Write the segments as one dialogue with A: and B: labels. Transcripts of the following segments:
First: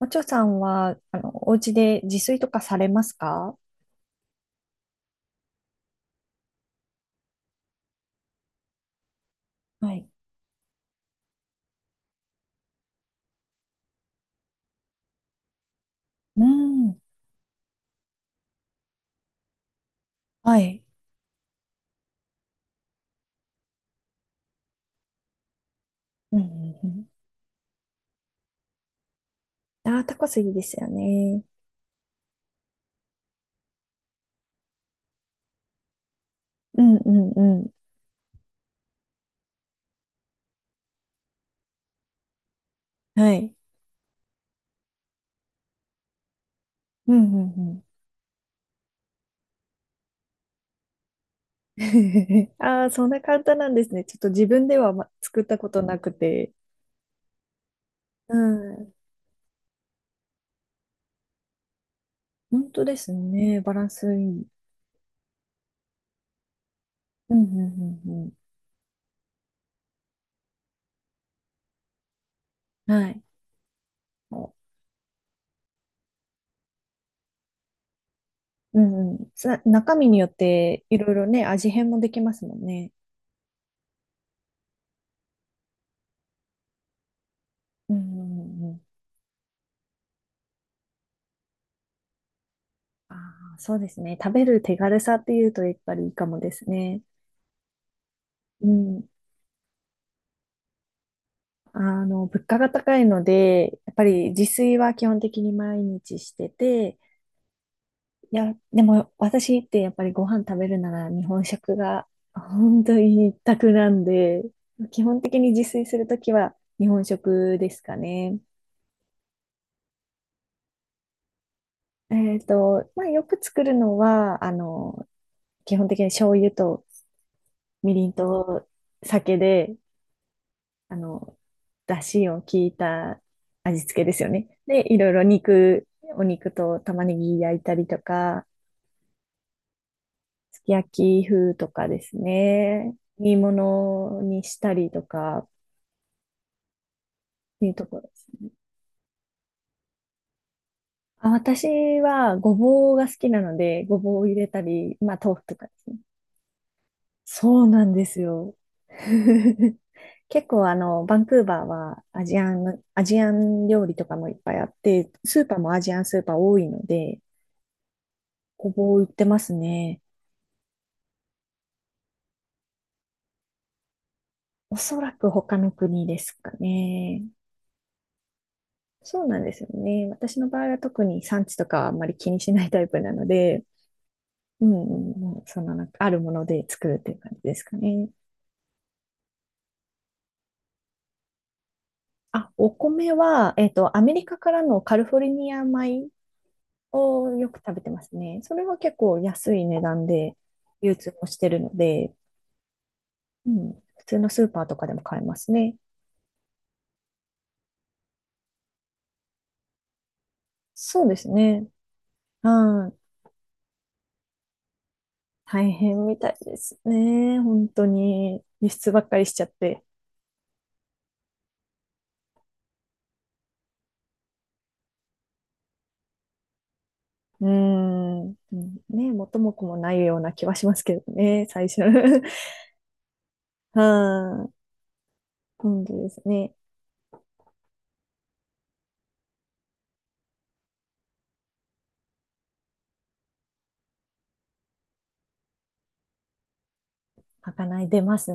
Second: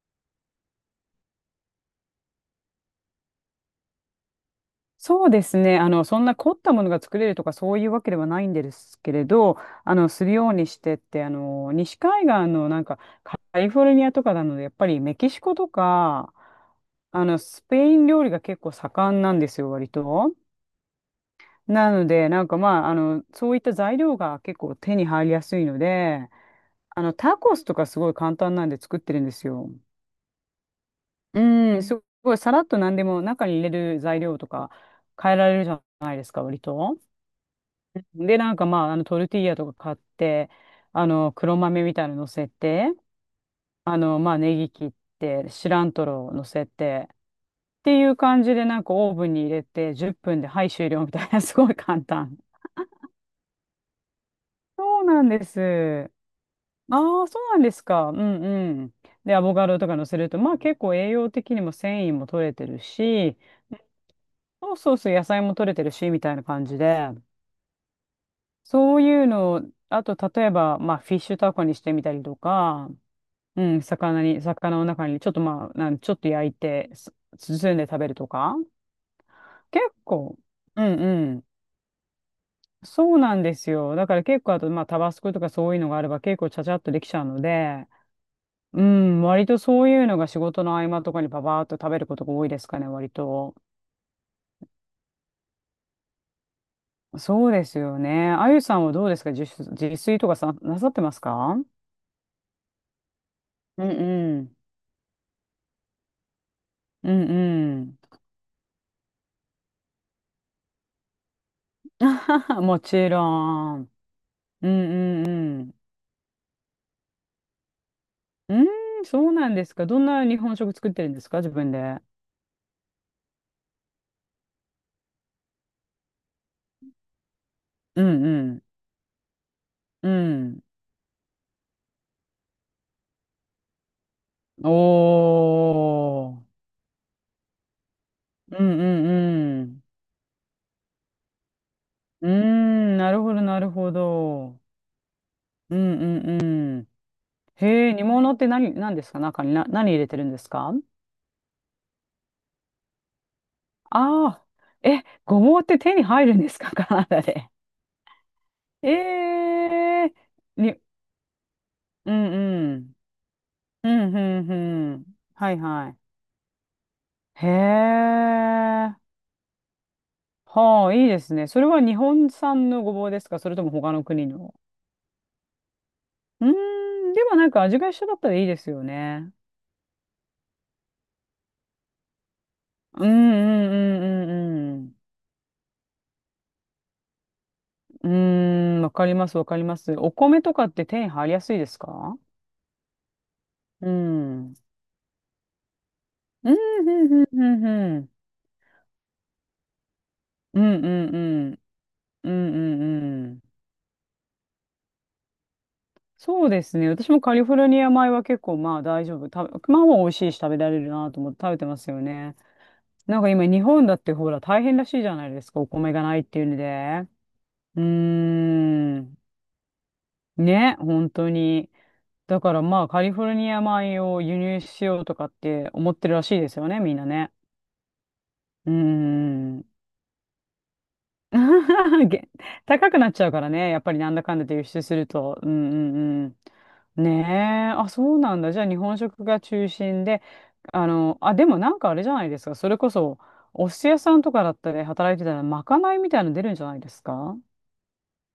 A: おちょさんは、お家で自炊とかされますか？
B: そうですね。そんな凝ったものが作れるとかそういうわけではないんですけれど、
A: はい。
B: するようにしてって、西海岸のなんかカリフォルニアとかなので、やっぱりメキシコとか、
A: うん。
B: スペイン料理が結構盛んなんですよ、割と。
A: はい。
B: なので、なんかまあ、そういった材料が結構手に入りやすいので、
A: うん、うん、うん。
B: タコスとかすごい簡単なんで作ってるんですよ。
A: ああ、タコスいいですよね。
B: うん、すごいさらっと何でも中に入れる材料とか変えられるじゃないですか、割
A: うん
B: と。
A: うんうん。
B: で、なんかまあ、トルティーヤとか買って、黒豆みたいなの乗せて、
A: はい。
B: まあ、ネギ切って、シラントロを乗せて、
A: う
B: っ
A: ん。うん、
B: ていう感じで、なんかオーブンに入れて、10分で、はい、終了みたいな すごい
A: うん、
B: 簡単。
A: ああ、そんな簡単なんですね。ちょっと自分では、
B: そうなん
A: 作っ
B: で
A: たことな
B: す。
A: くて。
B: ああ、そうなんですか。う
A: う
B: んう
A: ん。
B: ん。で、アボカドとか乗せると、まあ結構栄養的にも繊維も取れて
A: 本
B: る
A: 当です
B: し、
A: ね。バランスいい。
B: そうそうそう、野菜も取れてるし、みたいな感じで、
A: うん。うん、うん、う
B: そういうのを、あと、例えば、まあ、フィッシュタコにしてみたりとか、
A: ん。はい。
B: うん、
A: お
B: 魚の中に、ちょっとまあ、ちょっと焼いて、す包んで食べるとか。
A: うんうん。
B: 結
A: 中身によっ
B: 構、う
A: て
B: ん
A: いろい
B: う
A: ろね、
B: ん。
A: 味変もできますもんね。
B: そうなんですよ。だから結構、あと、まあ、タバスコとかそういうのがあれば結構ちゃちゃっとできちゃうので、
A: うん、うん、う
B: う
A: ん。
B: ん、割とそういうのが仕事の合間とかにパパーっと食べることが多いですかね、割
A: あ
B: と。
A: あ、そうですね。食べる手軽さっていうとやっぱりいいかもですね。
B: そうですよね。あゆ
A: う
B: さんはど
A: ん。
B: うですか？自炊とかさ、なさってますか？
A: 物価が高いので、
B: うん
A: やっぱり
B: う
A: 自
B: ん。
A: 炊は基本的に毎日してて、
B: うんうん。
A: いや、でも私ってやっぱりご飯食べるなら日本食が
B: も
A: 本当
B: ち
A: に一択
B: ろ
A: な
B: ん。
A: んで、
B: うん
A: 基本
B: うんう
A: 的に自
B: ん。
A: 炊するときは日本食ですかね。
B: うーん、そうなんですか。どんな日本食作ってるんですか、自分で？
A: まあ、よく作るのは、基本的に醤油とみ
B: う
A: りん
B: んうん。
A: と酒で、
B: うん。
A: あの、出汁を効いた味付けですよね。
B: お
A: で、いろいろお肉
B: ー。
A: と玉ねぎ焼いたりとか、
B: うんうんうん。
A: すき焼き風とかです
B: うー
A: ね。
B: ん、なるほ
A: 煮
B: ど、なるほ
A: 物にし
B: ど。
A: たりとかっ
B: うんうんうん。
A: ていうと
B: へえ、
A: ころ
B: 煮
A: です
B: 物って
A: ね。
B: 何ですか？中に何入れてるんですか？
A: あ、私はごぼうが好きなので、ごぼうを入
B: あ
A: れ
B: あ
A: た
B: ー。
A: り、
B: え、
A: まあ豆
B: ご
A: 腐と
B: ぼうっ
A: かで
B: て
A: す
B: 手
A: ね。
B: に入るんですか、カナダ で？
A: そうなんですよ。
B: え え
A: 結
B: ー。
A: 構
B: に、
A: バンクーバーは
B: うんうん。
A: アジアン料
B: う
A: 理と
B: ん
A: か
B: う
A: もいっ
B: ん
A: ぱいあっ
B: うん。
A: て、スー
B: は
A: パー
B: い
A: もア
B: は
A: ジアン
B: い。
A: スーパー多いので、
B: へ
A: ご
B: え。
A: ぼう売ってますね。
B: はあ、いいですね。それは日本産のごぼうですか？それとも他の国の？
A: おそらく他の国です
B: うー
A: か
B: ん、
A: ね。
B: でもなんか味が一緒だったらいいですよ
A: そう
B: ね。
A: なんですよね。私の場合は特に産地とかはあんまり気にしないタイプ
B: うん
A: な
B: う
A: ので、
B: んう
A: う
B: ん
A: ん
B: う
A: う
B: ん
A: んうん、そのなんかあるもので作るっていう感じですかね。
B: うん。うーん、わかりますわかります。お米とかって手に入りやすいですか？
A: あ、お米は、
B: うん。
A: アメリカ
B: う
A: か
B: ん
A: らのカリフォルニア米
B: うんうん
A: をよ
B: う
A: く
B: ん
A: 食べて
B: う
A: ま
B: ん。
A: すね。それは結構安い値段で
B: うんう
A: 流通
B: ん
A: もして
B: う
A: る
B: ん。
A: ので、
B: うんうんうん。
A: うん、普通のスーパーとかでも買えますね。
B: そうですね。私もカリフォルニア米は結構まあ大丈夫。まあまあ美味しいし食べられる
A: そう
B: な
A: で
B: と
A: す
B: 思って食べて
A: ね。
B: ますよね。
A: はい。
B: なんか今日本だってほら大変らしいじゃないですか、お
A: 大
B: 米が
A: 変
B: な
A: み
B: いっ
A: たい
B: ていう
A: で
B: の
A: す
B: で。
A: ね。本
B: うー
A: 当に輸出ばっ
B: ん。
A: かりしちゃって。
B: ね、本当に。だからまあカリフォルニア米を輸入しようとかって思ってるらしいですよね、みんなね。
A: うーん。う
B: うー
A: んね、元も子
B: ん。
A: もないような気はしますけどね、最初。
B: げ高くなっちゃうからね。や
A: う
B: っぱりなんだかんだ
A: ん。
B: で輸出すると。うんう
A: 本当です
B: ん
A: ね。
B: うん。ねえ。あ、そうなんだ。じゃあ日本食が中心で。あ、でもなんかあれじゃないですか。それこそ、お寿司屋さんとかだったり働いてたら、まかないみたいなの出るんじゃないですか？
A: まかない出ます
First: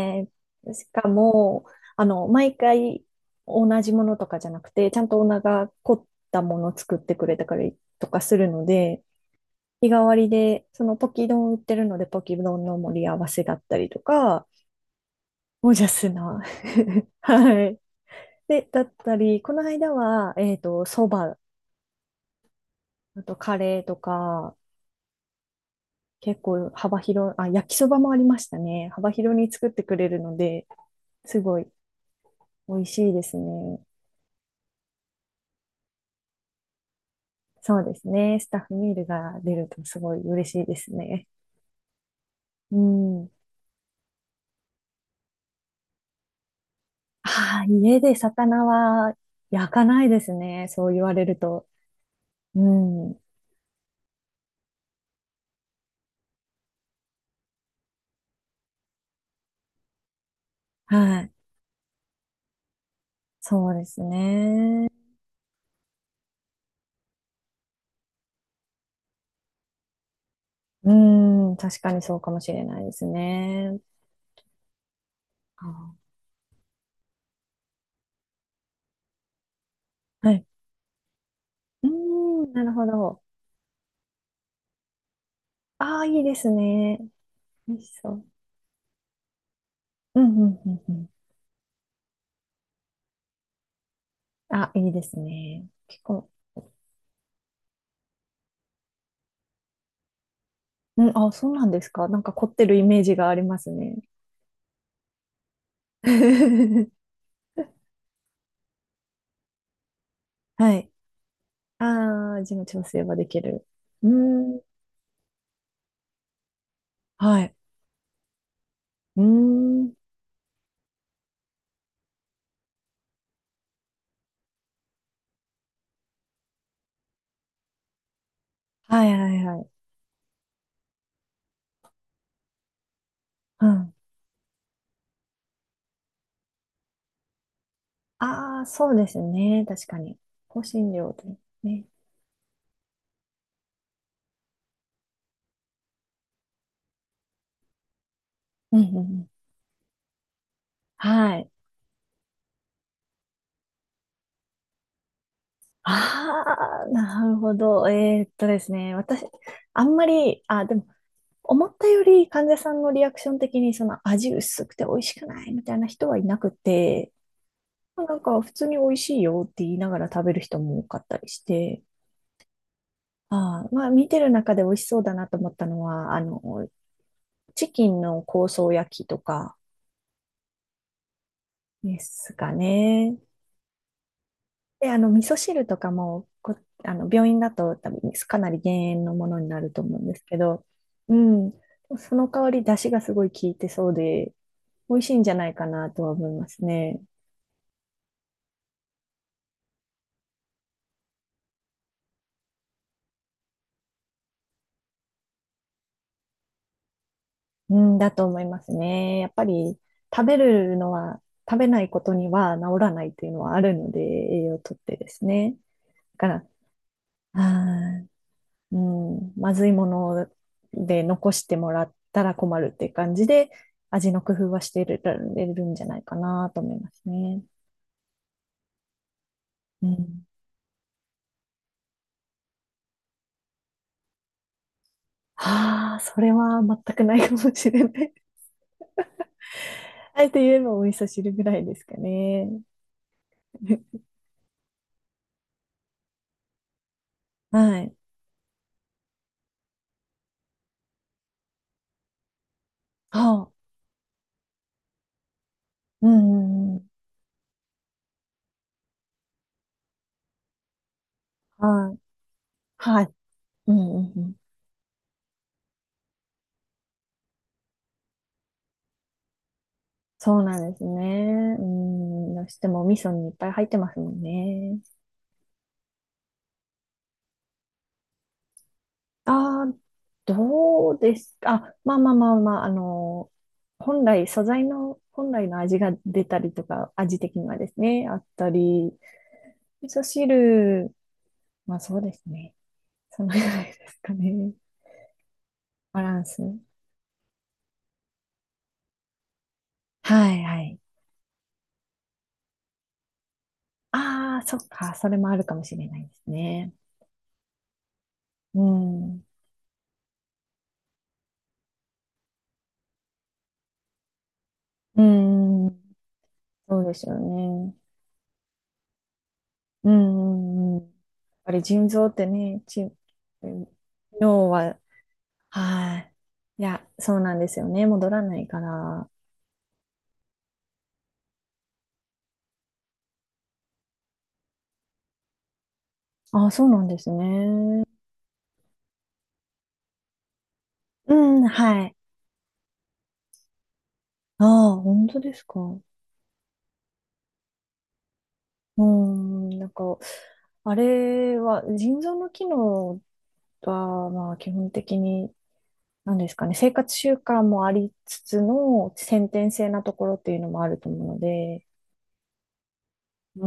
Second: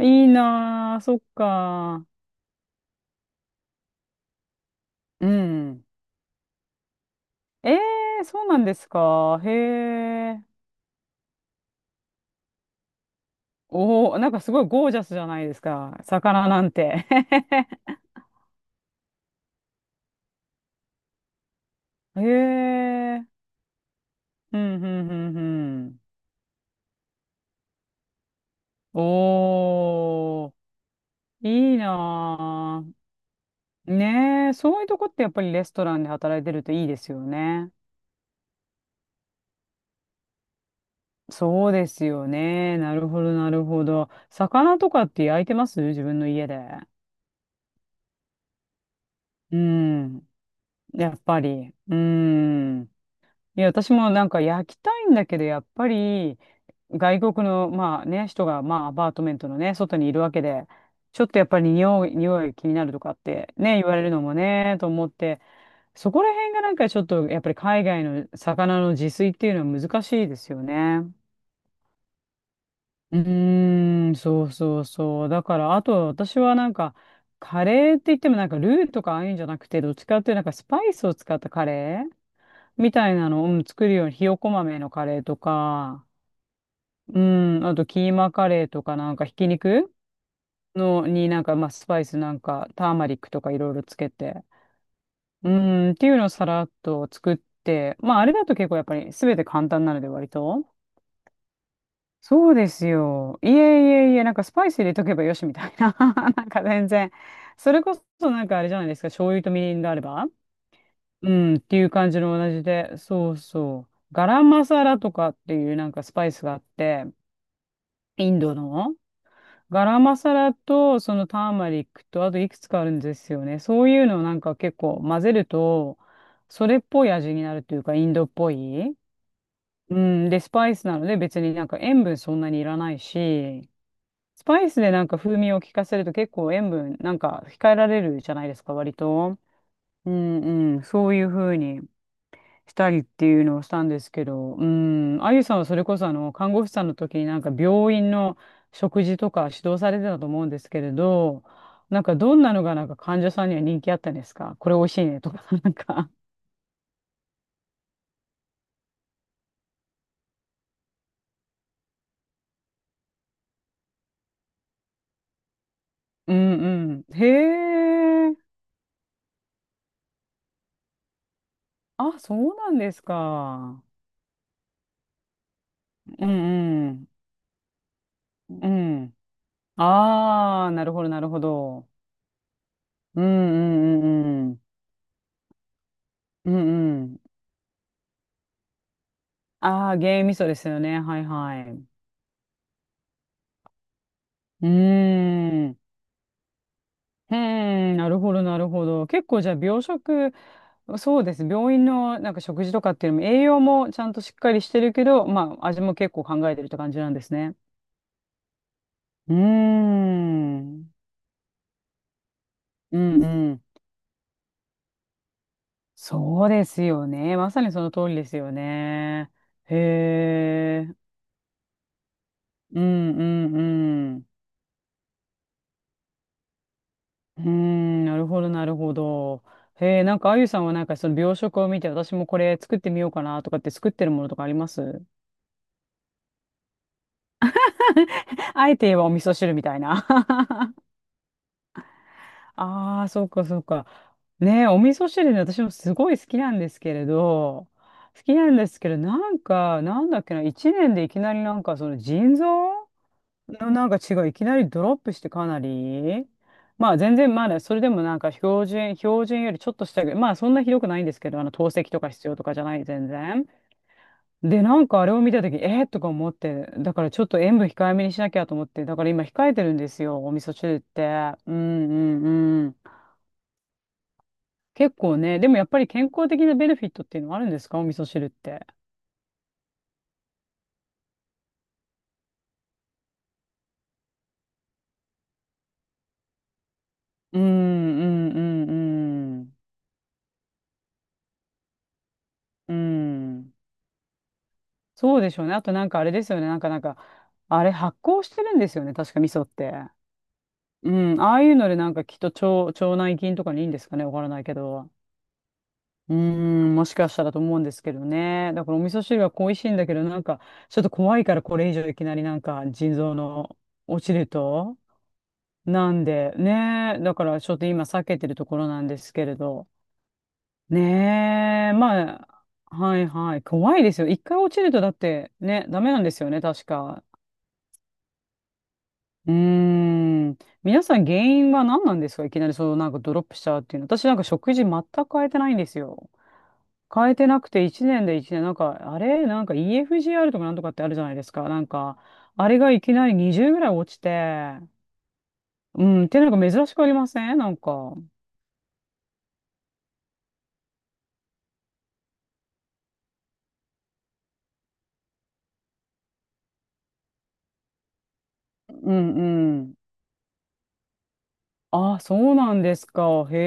B: いい
A: し
B: なあ、
A: か
B: そっ
A: も、
B: か。
A: 毎回同じものとかじゃなくて、ちゃんとオー
B: う
A: ナーが
B: ん。
A: 凝ったものを作ってくれた
B: え
A: りとか
B: え、
A: す
B: そう
A: る
B: な
A: の
B: んです
A: で、
B: か。へ
A: 日替わり
B: え。
A: で、そのポキ丼売ってるので、ポキ丼の盛り合わせだったりと
B: おお、なんか
A: か、
B: すごいゴージャスじゃないです
A: ゴージャ
B: か、
A: スな
B: 魚なんて。
A: はい。で、だったり、この間は、そば、
B: へ
A: あ
B: え。
A: とカレーとか、
B: うん、うん、うん、うん。
A: 結構幅広い、あ、焼きそばもありましたね。幅広に作ってくれるの
B: おー、
A: で、すごい
B: いい
A: 美
B: な
A: 味しいですね。
B: ぁ。ねえ、そういうとこってやっぱりレストランで働いてるといいですよね。
A: そうですね。スタッフミールが出るとすごい嬉しいですね。
B: そうですよ
A: う
B: ね。なるほ
A: ん。
B: ど、なるほど。魚とかって焼いてます、自分の家で？
A: ああ、家で魚は
B: う
A: 焼かないで
B: ん。
A: すね。そう言
B: や
A: わ
B: っ
A: れる
B: ぱ
A: と。
B: り。う
A: う
B: ん。
A: ん。
B: いや、私もなんか焼きたいんだけど、やっぱり外国の、まあね、人が、まあアパートメントのね、外にいるわけで、
A: は
B: ちょっ
A: い。
B: とやっぱり匂い気になるとかって
A: そう
B: ね、言
A: で
B: わ
A: す
B: れるのもね、と
A: ね。
B: 思って、そこら辺がなんかちょっとやっぱり海外の魚の自炊っていうのは難しいですよ
A: う
B: ね。
A: ん。確かにそうかもしれないです
B: う
A: ね。
B: ーん、そうそうそう。だか
A: あ
B: らあ
A: ー。
B: と私はなんかカレーって言ってもなんかルーとかああいうんじゃなくてどっちかっ
A: は
B: ていうとな
A: い。
B: んかスパイスを使ったカ
A: うー
B: レー
A: ん、なるほ
B: みたい
A: ど。
B: なのを、うん、作るようにひよこ豆のカレーと
A: ああ、
B: か、
A: いいですね。
B: うん、あ
A: 美味
B: と
A: し
B: キ
A: そ
B: ー
A: う。
B: マカレーとかなんかひき肉
A: うん、うん、うん、う
B: の
A: ん。
B: になんかまあスパイスなんかターマリックとかいろいろつけて。
A: あ、いいです
B: う
A: ね。
B: ん、っ
A: 結
B: ていうのを
A: 構、
B: さらっと作って、まああれだと結構やっぱり全て簡単なので割と。
A: うん、あ、そうなんですか。なんか凝
B: そ
A: っ
B: う
A: て
B: で
A: るイ
B: す
A: メージがあ
B: よ。
A: り
B: いえい
A: ますね。
B: えいえ、なんかスパイス入れとけばよしみたいな。なんか全 然。それこそなんかあれじゃないですか。醤油とみりんがあれば。
A: はい。
B: うん、ってい
A: あ
B: う感じ
A: あ、
B: の同
A: 味
B: じ
A: の調
B: で。
A: 整はで
B: そう
A: きる。
B: そう。
A: うー
B: ガラム
A: ん、
B: マサラとかっていうなんかスパイスがあって、
A: はい。
B: インドの。
A: うー
B: ガ
A: ん、
B: ラマサラと、そのターマリックと、あといくつかあるんですよね。そういうのをなんか結構混ぜると、それっぽい味になるというか、インドっぽい。
A: はい、はい、はい。
B: うん。で、スパイスなので別になんか塩分そんなにいらない
A: う
B: し、
A: ん。
B: スパイスでなんか風味を効かせると結構塩分なんか控えられるじゃないで
A: あ
B: す
A: あ、
B: か、
A: そ
B: 割
A: うです
B: と。
A: ね。確か
B: う
A: に。香
B: んうん。
A: 辛
B: そ
A: 料
B: ういう
A: で
B: 風に。
A: ね。
B: したりっていうのをしたんですけど、うん、あゆさんはそれこそあの看護師さんの時になんか病院の
A: うん、うん、う
B: 食事
A: ん。
B: とか指導されてたと思うんですけれ
A: は
B: ど、
A: い。
B: なんかどんなのがなんか患者さんには人気あったんですか？これ美味しいねとか、なんか。
A: ああ、なるほど。ですね。私、あんまり、あ、でも、思ったより患者さんのリアクション的にその味薄くて美味しくないみたいな人はい
B: う
A: なく
B: んう
A: て、
B: ん。へ
A: まあなん
B: え。
A: か普通に美味しいよって言いながら食べる人も多かったりして、
B: あ、そうなんです
A: ああ、
B: か。
A: まあ見てる中で美味しそうだなと思ったのは、
B: うんうん。
A: チキンの香草
B: う
A: 焼き
B: ん。
A: とか
B: ああ、なるほど、なるほど。
A: ですかね。
B: うんうんうんうん。
A: で、味噌汁とかも、
B: うんうん。
A: 病院だと多分かなり減塩のものになると
B: あ
A: 思
B: あ、
A: うんで
B: 原
A: す
B: 味味
A: け
B: 噌で
A: ど、
B: すよね。
A: う
B: はい
A: ん、
B: はい。う
A: その代わり出汁がすごい効いてそうで、
B: ー
A: 美味しいんじゃないか
B: ん。
A: なとは思いますね。
B: うーん、なるほど、なるほど。結構じゃあ、病食、そうです。病院のなんか食事とかっていうのも、栄養もちゃんとしっかりしてるけど、まあ、味も結構考えてるって感じなんですね。
A: うん、だと思いますね。やっ
B: うー
A: ぱり食べる
B: ん。
A: のは、食べないことには治ら
B: う
A: ないっ
B: ん
A: て
B: う
A: いうのはあ
B: ん。
A: るので、栄養をとってですね。だか
B: そ
A: ら、
B: うですよね。まさにその
A: あー、
B: 通りですよ
A: う
B: ね。
A: ん、まずい
B: へ
A: もの
B: え。
A: で残してもらったら困るっ
B: う
A: ていう
B: ん
A: 感
B: う
A: じで、
B: ん
A: 味
B: う
A: の
B: ん。
A: 工夫はしてる、れるんじゃないかなと思います
B: う
A: ね。
B: ーん、なるほど、なるほど。
A: う
B: へえ、なん
A: ん。
B: かあゆさんはなんかその病食を見て、私もこれ作ってみようかなとかって作ってるものとかあります？
A: ああ、それは全くないかもしれない。
B: あえて言えばお味噌汁みたいな。
A: あえて言えばお味噌汁ぐらいですかね。
B: ああ、そうか、そうか。ね、お味噌汁ね、私もすごい好きなんですけれど、
A: はい。
B: 好きなんですけど、なんか、なんだっけな、一年でいきなりなんか、その腎臓
A: はあ、
B: のなんか血がいきなりドロップしてかな
A: う
B: り、
A: ん、うんうん、
B: まあ全然まだそれでもなんか標準よりちょっとしたぐらい、まあそんなひどくないんですけど、あの透析
A: はい。
B: とか必要とかじゃない、
A: は
B: 全
A: い。
B: 然。
A: うん、うん、うん。
B: で、なんかあれを見たとき、えー、とか思って、だからちょっと塩分控えめにしなきゃと思って、だから今控えてるんですよ、お
A: そ
B: 味
A: う
B: 噌
A: なん
B: 汁
A: で
B: っ
A: す
B: て。うん
A: ね。う
B: うん
A: ん、どうして
B: うん。
A: もお味噌にいっぱい入ってますもんね。
B: 結構ね、でもやっぱり健康的なベネフィットっていうのはあるんですか、お味噌汁って？
A: ああ、どうですか。あ、まあまあまあまあ、本来、素材の、本来の味が出たりとか、味的
B: うん、
A: に
B: う
A: はですね、あっ
B: ん、う
A: た
B: ん、
A: り、
B: うん。
A: 味噌汁、まあそうですね。
B: う
A: そのぐ
B: ん。
A: らいですかね。
B: そうでしょうね。あとなんか
A: バ
B: あれ
A: ラ
B: で
A: ン
B: すよ
A: ス。
B: ね。なんか、あれ発酵してるんですよね。確か味噌って。
A: はいはい。
B: うん。ああいうのでなんかきっと腸内菌とかにいいんですかね。わからな
A: あ
B: い
A: あ、
B: け
A: そっ
B: ど。
A: か。それもあるかもしれないで
B: う
A: すね。
B: ん。もしかしたらと思うんですけどね。
A: う
B: だからお味噌汁
A: ん。
B: は恋しいんだけど、なんかちょっと怖いから、これ以上いきなりなんか腎臓の落ちると、
A: うん。
B: なんで、
A: そうで
B: ねえ、
A: す
B: だ
A: よ
B: からちょっと
A: ね。
B: 今避けてるところなんですけれど。
A: うんうんうん。やっぱり
B: ねえ、
A: 腎臓って
B: ま
A: ね、
B: あ、はいはい、怖いですよ。一回
A: 脳
B: 落ちる
A: は、
B: とだってね、ダメ
A: は
B: なんで
A: い。
B: すよね、
A: い
B: 確
A: や、
B: か。
A: そうなんですよね。戻らないから。
B: うーん。皆さん原因は何なんですか、いきなりそう、なんかドロップしちゃうっていうの？私なんか食事全く変えてないんですよ。
A: あ、そうなんです
B: 変えてなくて
A: ね。
B: 1年、なんか、あれなんか EFGR とかなんとかってあるじゃな
A: う
B: いですか。
A: ん、
B: なん
A: はい。
B: か、あれがいきなり20ぐらい落ち
A: あ
B: て、
A: あ、本当ですか。
B: うん、ってなんか珍しくありませんなんか？
A: うん、なんか、あれは、腎臓の機能は、まあ、基本的に、なんですかね、生活習慣もありつつ
B: う
A: の、
B: ん
A: 先天
B: う
A: 性
B: ん。
A: なところっていうのもあると思うので、
B: あ、そうなんですか。へ
A: う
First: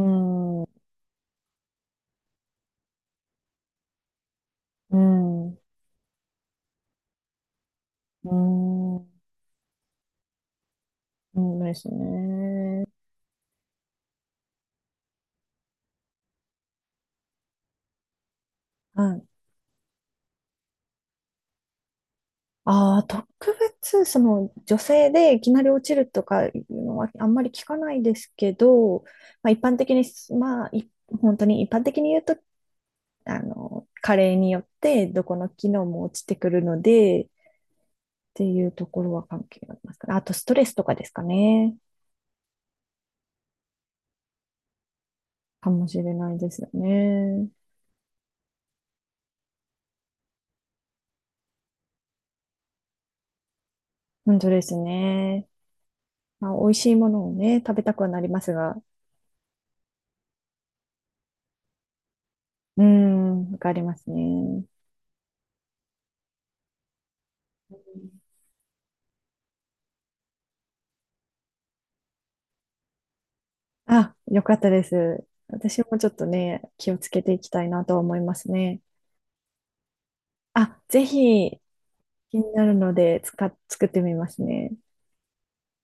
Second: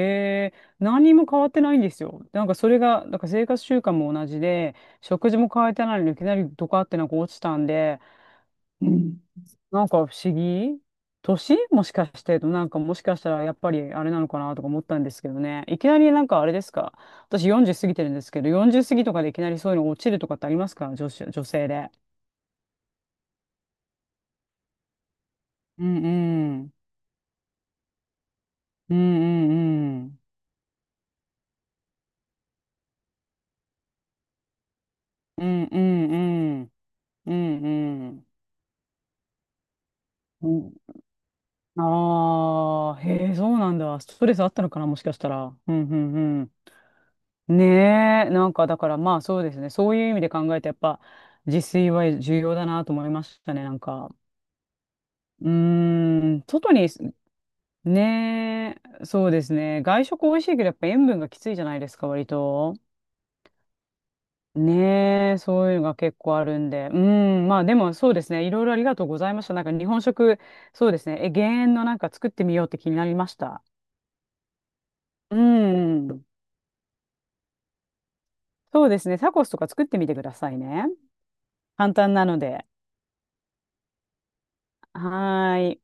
B: え。
A: ん、う
B: 何にも変わってないんですよ。なんかそれが、なんか生活習慣も同じで、
A: ん、
B: 食事も変えてないのにいきなりドカってなんか落ちたんで、
A: う
B: う
A: ん。
B: ん。なんか不思議、
A: そう
B: 年
A: んで
B: も
A: す
B: しかして、なんか
A: ね。
B: もしかしたらやっぱりあれなのかなとか思ったんですけどね。いきなりなんかあれですか？私40過ぎてるんですけど、40過ぎと
A: は
B: か
A: い。
B: でいきなりそういうの落ちるとかってありますか、女性で。
A: ああ、特別、女性でいきなり落
B: う
A: ちる
B: ん
A: とかい
B: うん。
A: うのはあんまり聞かないですけ
B: う
A: ど、
B: ん
A: まあ、
B: うん
A: 一般的
B: う
A: に、
B: ん。
A: まあ、本当に一般的に言うと、加齢によってどこ
B: う
A: の
B: ん
A: 機
B: う
A: 能も
B: んう
A: 落ちてくる
B: ん。
A: ので、っ
B: うんうん。
A: ていうところは関係ありますから、あとス
B: う
A: トレ
B: ん。
A: スとかですかね。
B: ああ、へえ、そうなんだ。ストレスあったのかな、もしかしたら。
A: か
B: う
A: も
B: ん、う
A: しれないで
B: ん、
A: すよね。
B: うん。ねえ、なんかだからまあそうですね。そういう意味で考えて、やっぱ自炊は重要だなと思いましたね、なんか。
A: 本当です
B: う
A: ね。
B: ーん、
A: まあ、美
B: 外
A: 味し
B: に、
A: いものをね、食べたくはなります
B: ね
A: が、
B: え、そうですね。外食美味しいけど、やっぱ塩分がきついじゃないですか、割と。
A: うーん、わかりますね。
B: ねえ、そういうのが結構あるんで。うん、まあでもそうですね。いろいろありがとうございました。なんか日本食、そうですね。え、減塩のなんか作ってみようって気になりました。
A: あ、よかったです。
B: う
A: 私もちょっ
B: ん。
A: とね、気をつけていきたいなと思いますね。
B: そうですね。タコスとか作ってみてください
A: あ、
B: ね。
A: ぜひ
B: 簡単な
A: 気
B: の
A: にな
B: で。
A: るので作ってみますね。
B: はーい。